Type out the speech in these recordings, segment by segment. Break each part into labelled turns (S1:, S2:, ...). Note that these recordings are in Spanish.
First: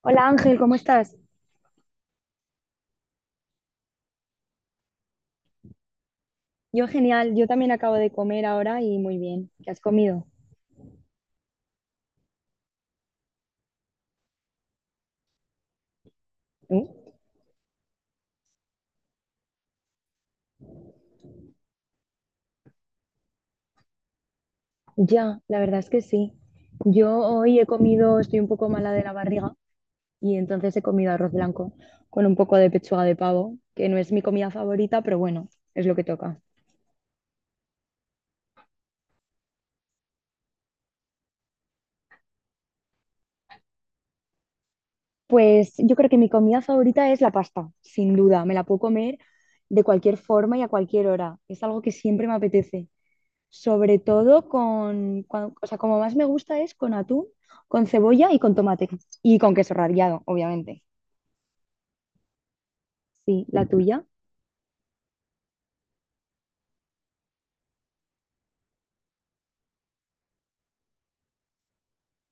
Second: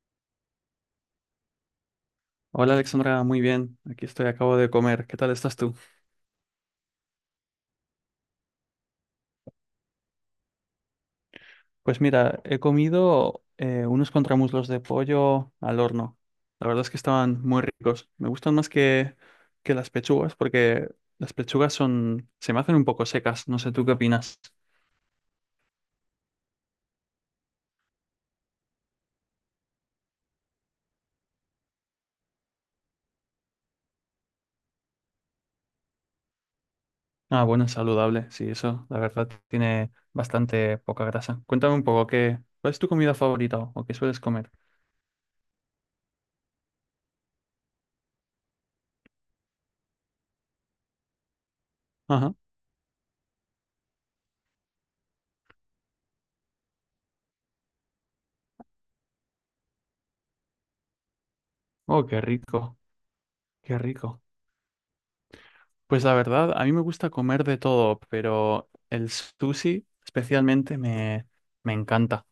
S1: Hola Ángel, ¿cómo estás?
S2: Hola Alexandra, muy bien. Aquí estoy, acabo de comer. ¿Qué tal estás tú?
S1: Yo genial, yo también acabo de comer ahora y muy bien. ¿Qué has comido?
S2: Pues mira, he comido unos contramuslos de pollo al horno. La verdad es que
S1: ¿Tú?
S2: estaban muy ricos. Me gustan más que las pechugas porque las pechugas son, se me hacen un poco secas. No sé tú qué opinas.
S1: Ya, la verdad es que sí. Yo hoy he comido, estoy un poco mala de la barriga y entonces he comido arroz blanco con un poco de pechuga de pavo, que no es mi comida favorita, pero bueno, es lo que toca.
S2: Ah, bueno, es saludable. Sí, eso, la verdad, tiene bastante poca grasa. Cuéntame un poco, ¿ cuál es tu comida favorita o qué sueles comer?
S1: Pues yo creo que mi comida favorita es la pasta, sin duda. Me la puedo comer de cualquier forma y a cualquier hora. Es algo que siempre me
S2: Ajá.
S1: apetece. Sobre todo con, o sea, como más me gusta es con atún, con cebolla y con tomate. Y con queso rallado, obviamente.
S2: Oh, qué rico,
S1: Sí, la
S2: qué
S1: tuya.
S2: rico. Pues la verdad, a mí me gusta comer de todo, pero el sushi especialmente me encanta.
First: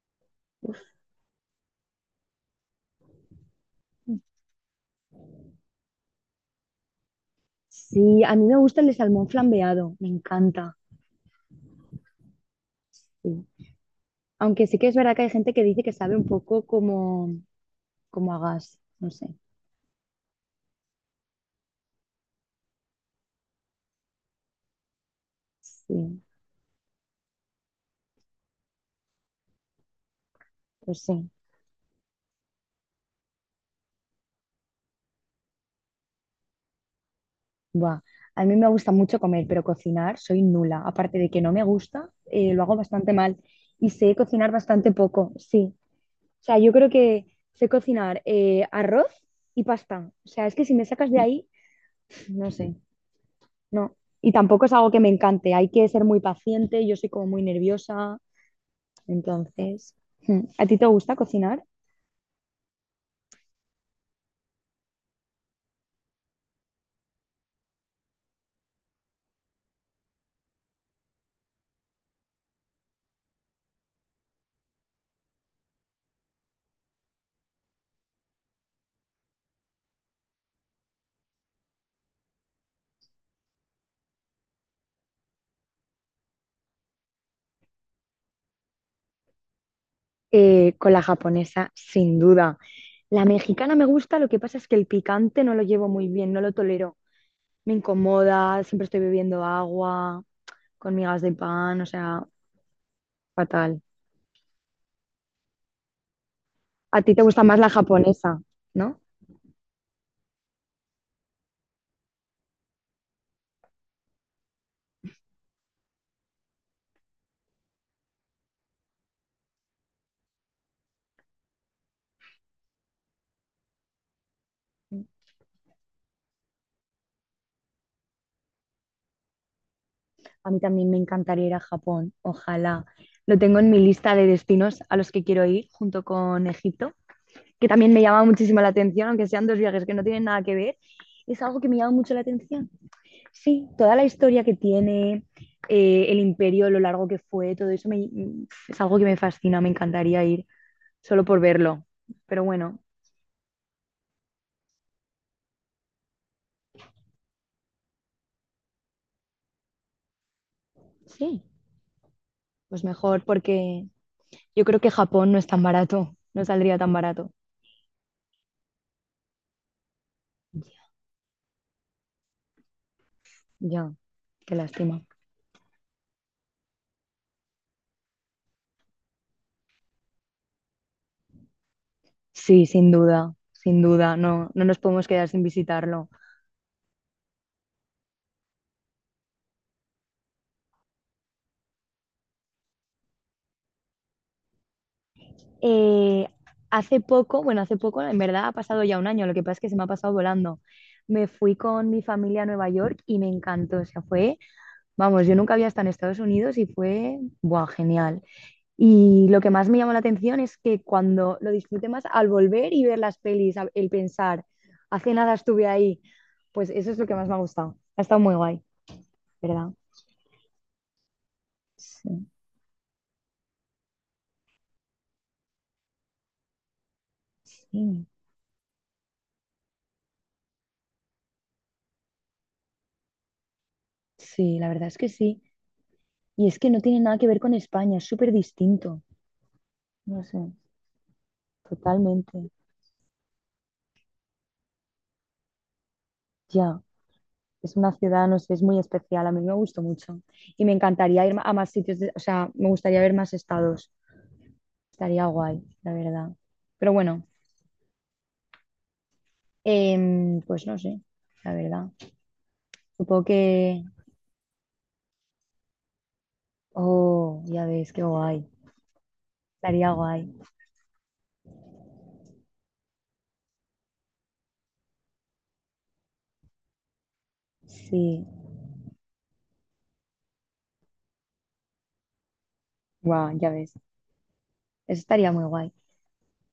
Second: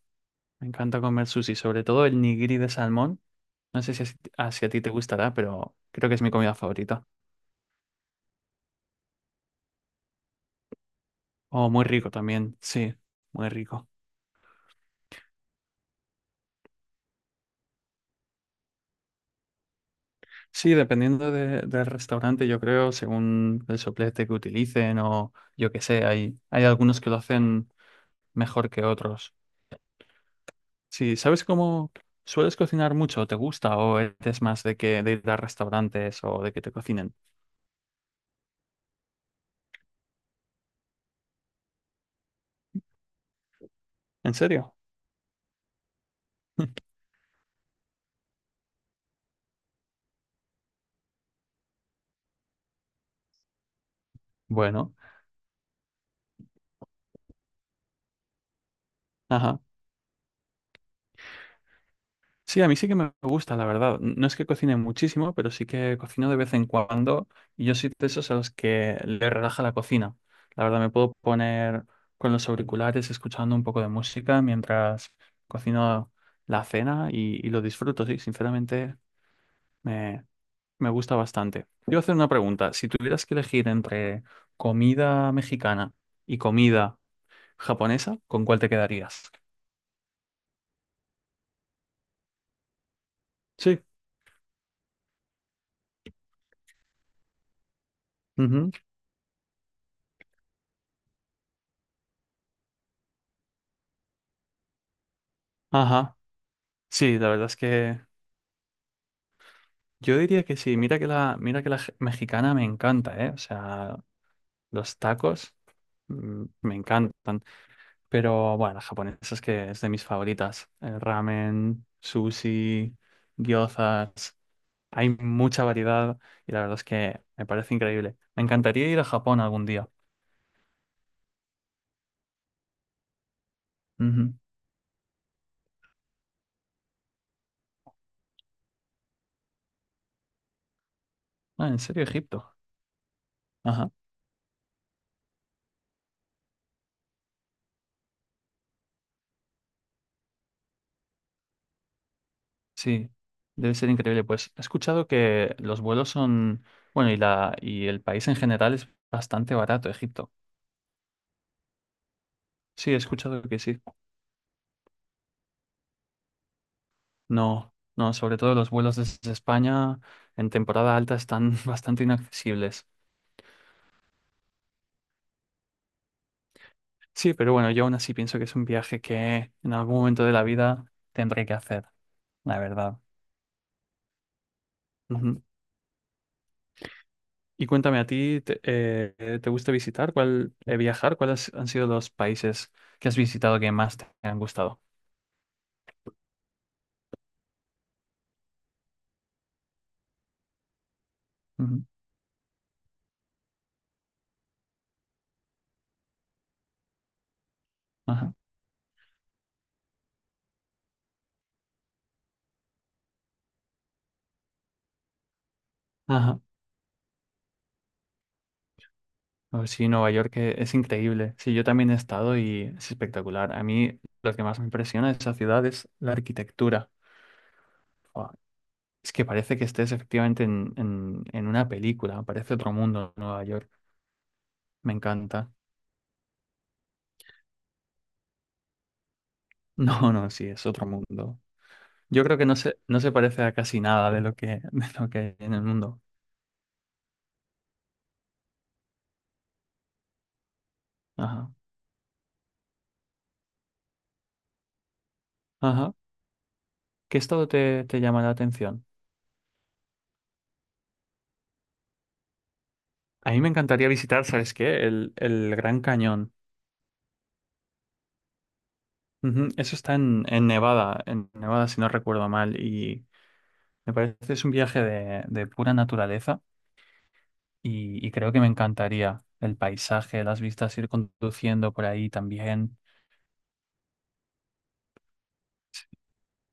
S2: Me encanta comer sushi, sobre todo el nigiri de salmón. No sé si si a ti te gustará, pero creo que es mi comida favorita.
S1: Sí, a mí me gusta el de salmón flambeado, me encanta.
S2: Oh, muy rico también, sí,
S1: Sí.
S2: muy rico.
S1: Aunque sí que es verdad que hay gente que dice que sabe un poco como, como a gas, no sé.
S2: Sí, dependiendo del restaurante, yo creo, según el soplete que utilicen o yo qué
S1: Sí,
S2: sé, hay algunos que lo hacen mejor que otros.
S1: pues
S2: Sí,
S1: sí.
S2: ¿sabes cómo sueles cocinar mucho? ¿Te gusta? ¿O eres más de que de ir a restaurantes o de que te cocinen?
S1: Buah. A mí me gusta mucho comer, pero cocinar soy nula. Aparte de que no me gusta, lo hago bastante mal y sé
S2: ¿En
S1: cocinar
S2: serio?
S1: bastante poco, sí. O sea, yo creo que sé cocinar arroz y pasta. O sea, es que si me sacas de ahí, no sé, no. Y tampoco es algo
S2: Bueno,
S1: que me encante. Hay que ser muy paciente, yo soy como muy nerviosa.
S2: ajá.
S1: Entonces, mm. ¿a ti te gusta cocinar?
S2: Sí, a mí sí que me gusta, la verdad. No es que cocine muchísimo, pero sí que cocino de vez en cuando y yo soy de esos a los que le relaja la cocina. La verdad, me puedo poner con los auriculares escuchando un poco de música mientras cocino la cena y lo disfruto, sí, sinceramente me me gusta bastante. Te iba a hacer una pregunta. Si tuvieras que elegir entre comida mexicana y comida japonesa, ¿con cuál te quedarías?
S1: Con la japonesa, sin duda. La mexicana
S2: Sí.
S1: me gusta, lo que pasa es que el picante no lo llevo muy bien, no lo tolero. Me incomoda,
S2: Ujú.
S1: siempre estoy bebiendo agua con migas de pan, o sea, fatal.
S2: Ajá.
S1: A ti
S2: Sí,
S1: te
S2: la
S1: gusta
S2: verdad es
S1: más la
S2: que
S1: japonesa, ¿no?
S2: yo diría que sí. Mira que la mexicana me encanta, ¿eh? O sea, los tacos me encantan. Pero bueno, la japonesa es que es de mis favoritas. El ramen, sushi, gyozas. Hay mucha variedad y la verdad es que me parece increíble. Me encantaría ir a Japón algún día.
S1: A mí también me encantaría ir a Japón, ojalá. Lo tengo en mi lista de
S2: Ujú.
S1: destinos a los que quiero ir, junto con Egipto, que también me llama muchísimo la atención, aunque sean dos viajes que no tienen nada que ver, es algo que
S2: Ah,
S1: me
S2: ¿en
S1: llama
S2: serio,
S1: mucho la
S2: Egipto?
S1: atención. Sí,
S2: Ajá,
S1: toda la historia que tiene, el imperio, lo largo que fue, todo eso es algo que me fascina, me encantaría ir solo por verlo. Pero bueno,
S2: sí. Debe ser increíble. Pues he escuchado que los vuelos son, bueno, y la y el país en general es bastante barato, Egipto.
S1: sí, pues
S2: Sí, he
S1: mejor,
S2: escuchado que sí.
S1: porque yo creo que Japón no es tan barato, no saldría tan barato.
S2: No, no, sobre todo los vuelos desde España en temporada alta están bastante inaccesibles.
S1: Ya, qué lástima.
S2: Sí, pero bueno, yo aún así pienso que es un viaje que en algún momento de la vida tendré que hacer, la
S1: Sí, sin
S2: verdad.
S1: duda, sin duda, no, no nos podemos quedar sin
S2: Ujú.
S1: visitarlo.
S2: Y cuéntame, ¿ te gusta visitar? ¿ viajar? ¿Cuáles han sido los países que has visitado que más te han gustado?
S1: Eh, hace poco, bueno, hace poco, en verdad ha pasado ya un año, lo que pasa es que se me ha pasado volando. Me fui
S2: Ujú.
S1: con mi familia a Nueva York y me encantó, o sea, fue, vamos, yo nunca había estado en Estados Unidos y fue, buah, genial.
S2: Ajá.
S1: Y lo que más me llamó la atención es que cuando lo disfruté más al volver y ver las pelis, el pensar, hace nada estuve ahí,
S2: Ajá.
S1: pues eso es lo que más me ha gustado. Ha estado muy guay,
S2: Oh,
S1: ¿verdad?
S2: sí, Nueva York es increíble. Sí, yo también he
S1: Sí,
S2: estado y es espectacular. A mí lo que más me impresiona de esa ciudad es la arquitectura.
S1: sí.
S2: Buah, es que parece que estés efectivamente en una película. Parece otro mundo Nueva York.
S1: Sí, la verdad
S2: Me
S1: es que sí.
S2: encanta.
S1: Y es que no tiene nada que ver con España, es súper distinto.
S2: No,
S1: No
S2: no,
S1: sé,
S2: sí, es otro mundo. Yo creo que
S1: totalmente.
S2: no se parece a casi nada de lo que, de lo que hay en el mundo.
S1: Ya, es una ciudad, no sé, es muy especial. A mí me gustó mucho. Y me encantaría ir
S2: Ajá.
S1: a más sitios, o sea, me gustaría ver más estados. Estaría guay, la
S2: Ajá.
S1: verdad. Pero
S2: ¿Qué
S1: bueno,
S2: estado te llama la atención?
S1: pues no sé, la verdad. Supongo
S2: A mí me
S1: que...
S2: encantaría visitar, ¿sabes qué? El Gran Cañón.
S1: Oh, ya ves, qué guay.
S2: Ujú, eso
S1: Estaría
S2: está
S1: guay.
S2: en Nevada, si no recuerdo mal. Y me parece que es un viaje de pura naturaleza y
S1: Sí,
S2: creo que me encantaría el paisaje, las vistas, ir conduciendo por ahí también.
S1: guau, ya ves. Eso estaría muy guay.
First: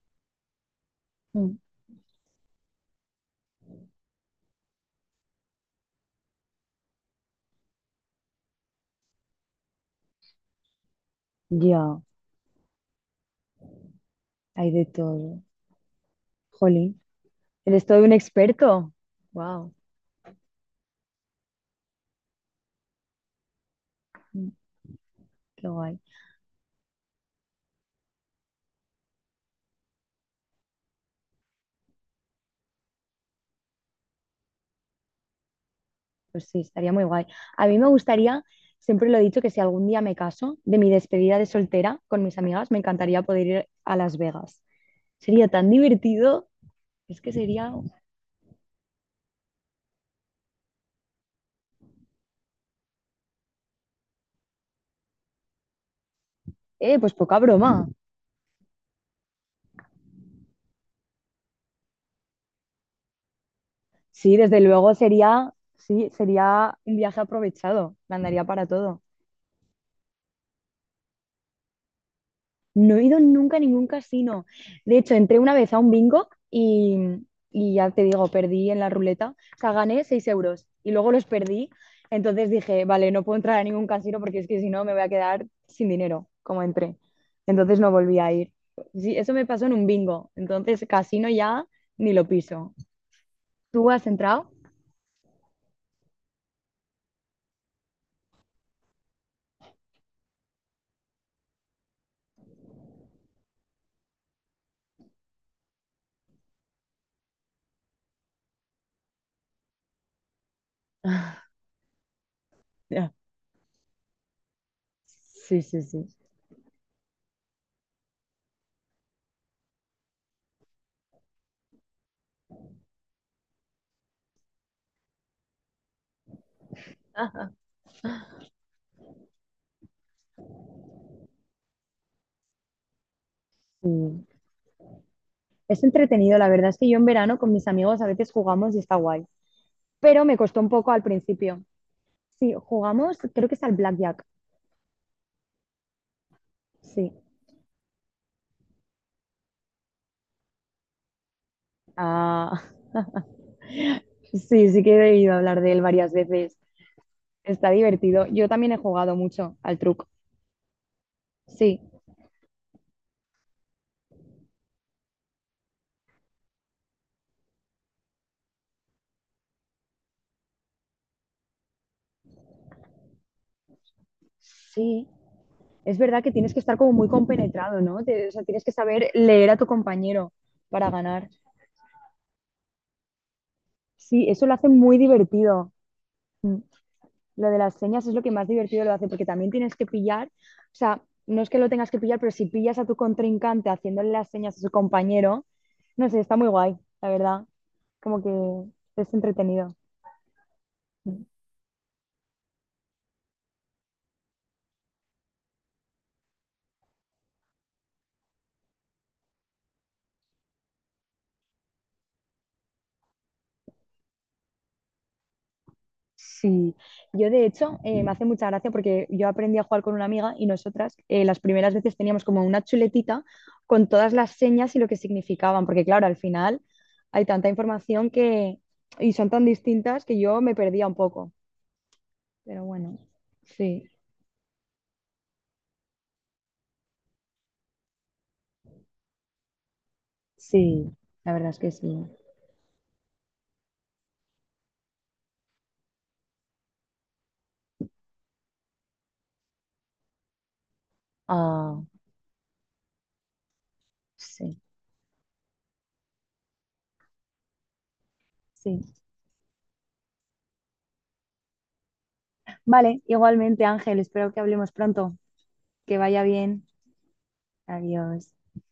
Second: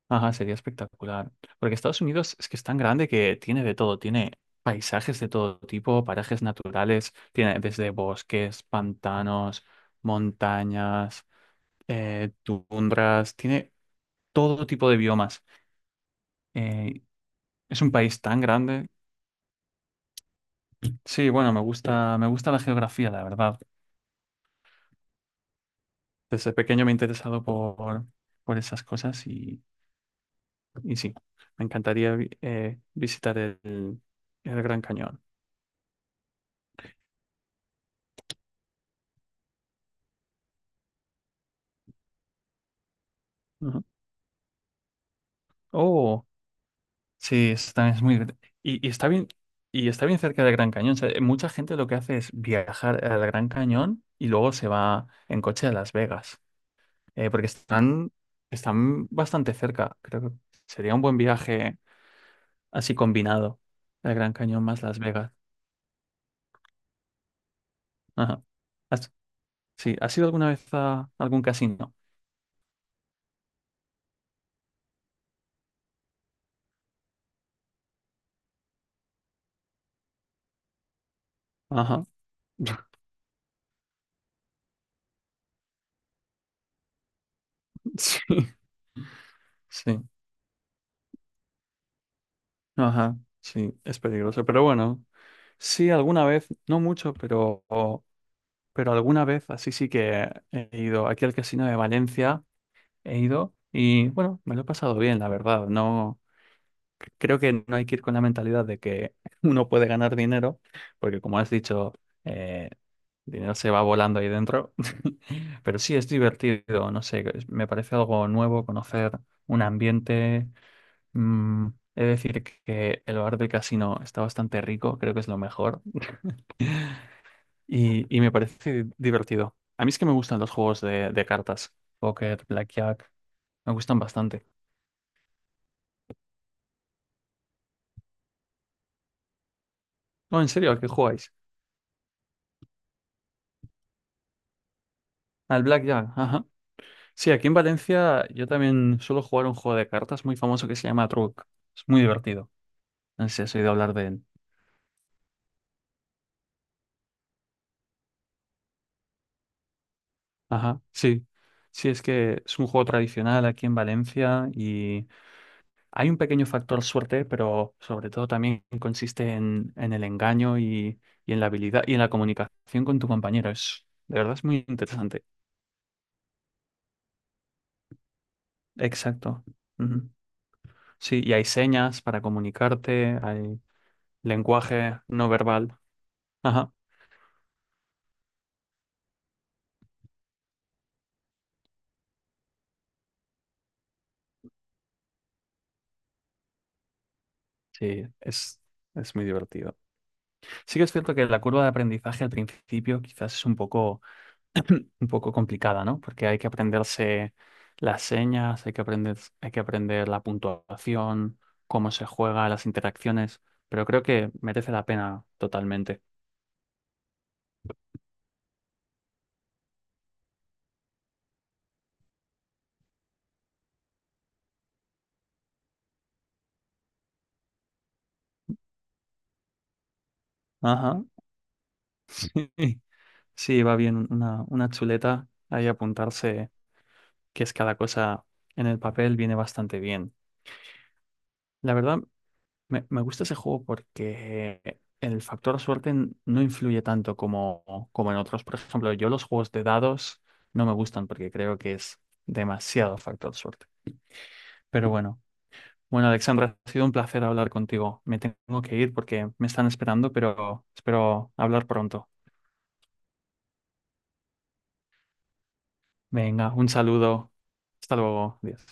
S2: Ajá, sería espectacular.
S1: Mm.
S2: Porque Estados Unidos es que es tan grande que tiene de todo, tiene paisajes de todo tipo, parajes naturales, tiene desde bosques, pantanos, montañas.
S1: Ya,
S2: Tundras, tiene todo
S1: hay de
S2: tipo de biomas.
S1: todo. Jolín.
S2: Eh, es
S1: Eres
S2: un
S1: todo un
S2: país tan grande.
S1: experto. Wow,
S2: Sí, bueno, me gusta la geografía, la verdad.
S1: qué guay.
S2: Desde pequeño me he interesado por esas cosas y sí, me encantaría visitar el Gran Cañón.
S1: Pues sí, estaría muy guay. A mí me gustaría, siempre lo he dicho, que si algún día me caso, de mi despedida de soltera con mis amigas, me encantaría poder ir
S2: Ujú.
S1: a Las Vegas. Sería tan
S2: Oh,
S1: divertido, es que
S2: sí,
S1: sería,
S2: es, también es muy... y, y está bien cerca del Gran Cañón. O sea, mucha gente lo que hace es viajar al Gran Cañón y luego se va en coche a Las Vegas.
S1: pues
S2: eh,
S1: poca
S2: porque
S1: broma.
S2: están, están bastante cerca. Creo que sería un buen viaje así combinado, el Gran
S1: Sí, desde
S2: Cañón más
S1: luego
S2: Las Vegas.
S1: sería, sí, sería un viaje aprovechado, me
S2: Ajá.
S1: andaría para todo.
S2: ¿Has, sí, ¿Has ido alguna vez a algún casino?
S1: No he ido nunca a ningún casino. De hecho, entré una vez a un bingo y ya te digo, perdí en la ruleta. O sea, gané 6 euros y luego los perdí.
S2: Ajá.
S1: Entonces dije, vale, no puedo entrar a ningún casino porque es que si no me voy a quedar sin dinero, como entré. Entonces no volví
S2: Sí,
S1: a ir. Sí, eso me pasó en un
S2: sí.
S1: bingo. Entonces, casino ya ni lo piso.
S2: Ajá. Sí,
S1: ¿Tú
S2: es
S1: has
S2: peligroso.
S1: entrado?
S2: Pero bueno, sí, alguna vez, no mucho, pero alguna vez así sí que he ido aquí al casino de Valencia, he ido y bueno, me lo he pasado bien, la verdad. No. Creo que no hay que ir con la mentalidad de que uno puede ganar dinero, porque como has dicho, eh,
S1: Ya.
S2: el dinero se va volando ahí dentro.
S1: Sí,
S2: Pero
S1: sí,
S2: sí
S1: sí.
S2: es divertido, no sé, me parece algo nuevo conocer un ambiente. mm, He de decir que el bar del casino está bastante rico, creo que es lo mejor,
S1: Ajá.
S2: y me parece divertido. A mí es que me gustan los juegos de cartas, póker, blackjack, me
S1: Sí.
S2: gustan bastante.
S1: Es entretenido, la verdad es que yo en verano con mis amigos a veces jugamos y está guay. Pero me
S2: No, en
S1: costó un
S2: serio, ¿a qué
S1: poco al
S2: jugáis?
S1: principio. Sí, jugamos, creo que es al Blackjack.
S2: Al blackjack, ajá.
S1: Sí.
S2: Sí, aquí en Valencia yo también suelo jugar un juego de cartas muy famoso que se llama Truc. Es muy divertido.
S1: Ah,
S2: No sé si has oído hablar de él.
S1: sí, sí que he debido hablar de él varias veces. Está divertido. Yo también he jugado mucho al truco.
S2: Ajá, sí.
S1: Sí,
S2: Sí, es que es un juego tradicional aquí en Valencia y hay un pequeño factor suerte, pero sobre todo también consiste en el engaño y en la habilidad y en la comunicación con tu compañero. Es, de verdad es muy
S1: sí.
S2: interesante.
S1: Es verdad que tienes que estar como muy compenetrado, ¿no? O sea, tienes que saber
S2: Exacto.
S1: leer a tu
S2: Ujú.
S1: compañero para
S2: Sí,
S1: ganar.
S2: y hay señas para comunicarte, hay
S1: Sí, eso lo hace muy
S2: lenguaje no
S1: divertido.
S2: verbal.
S1: Mm.
S2: Ajá.
S1: Lo de las señas es lo que más divertido lo hace, porque también tienes que pillar, o sea, no es que lo tengas que pillar, pero si pillas a tu contrincante haciéndole las señas a su compañero, no sé, está muy guay, la verdad.
S2: Sí,
S1: Como
S2: es,
S1: que es
S2: es muy divertido.
S1: entretenido.
S2: Sí que es cierto que la curva de aprendizaje al principio quizás es un poco, un poco complicada, ¿no? Porque hay que aprenderse las señas, hay que aprender la puntuación, cómo se juega, las interacciones, pero creo que merece la pena totalmente.
S1: Sí, yo de hecho me hace mucha gracia porque yo aprendí a jugar con una amiga y nosotras las primeras veces teníamos como una chuletita con todas las señas y lo que significaban, porque claro, al final hay tanta información que y son tan distintas que yo me perdía un
S2: Ajá.
S1: poco, pero
S2: Sí,
S1: bueno,
S2: sí, va
S1: sí.
S2: bien una chuleta ahí apuntarse qué es cada cosa en el papel, viene bastante bien.
S1: Sí, la verdad es que
S2: La verdad,
S1: sí.
S2: Me gusta ese juego porque el factor suerte no influye tanto como, como en otros. Por ejemplo, yo los juegos de dados no me gustan porque creo que
S1: Ah,
S2: es demasiado factor suerte.
S1: sí,
S2: Pero bueno, Alexandra, ha sido un placer hablar contigo. Me tengo que
S1: sí.
S2: ir porque me están esperando, pero espero hablar pronto.
S1: Vale, igualmente, Ángel, espero que hablemos pronto. Que vaya
S2: Venga,
S1: bien.
S2: un saludo. Hasta
S1: Adiós.
S2: luego. Adiós.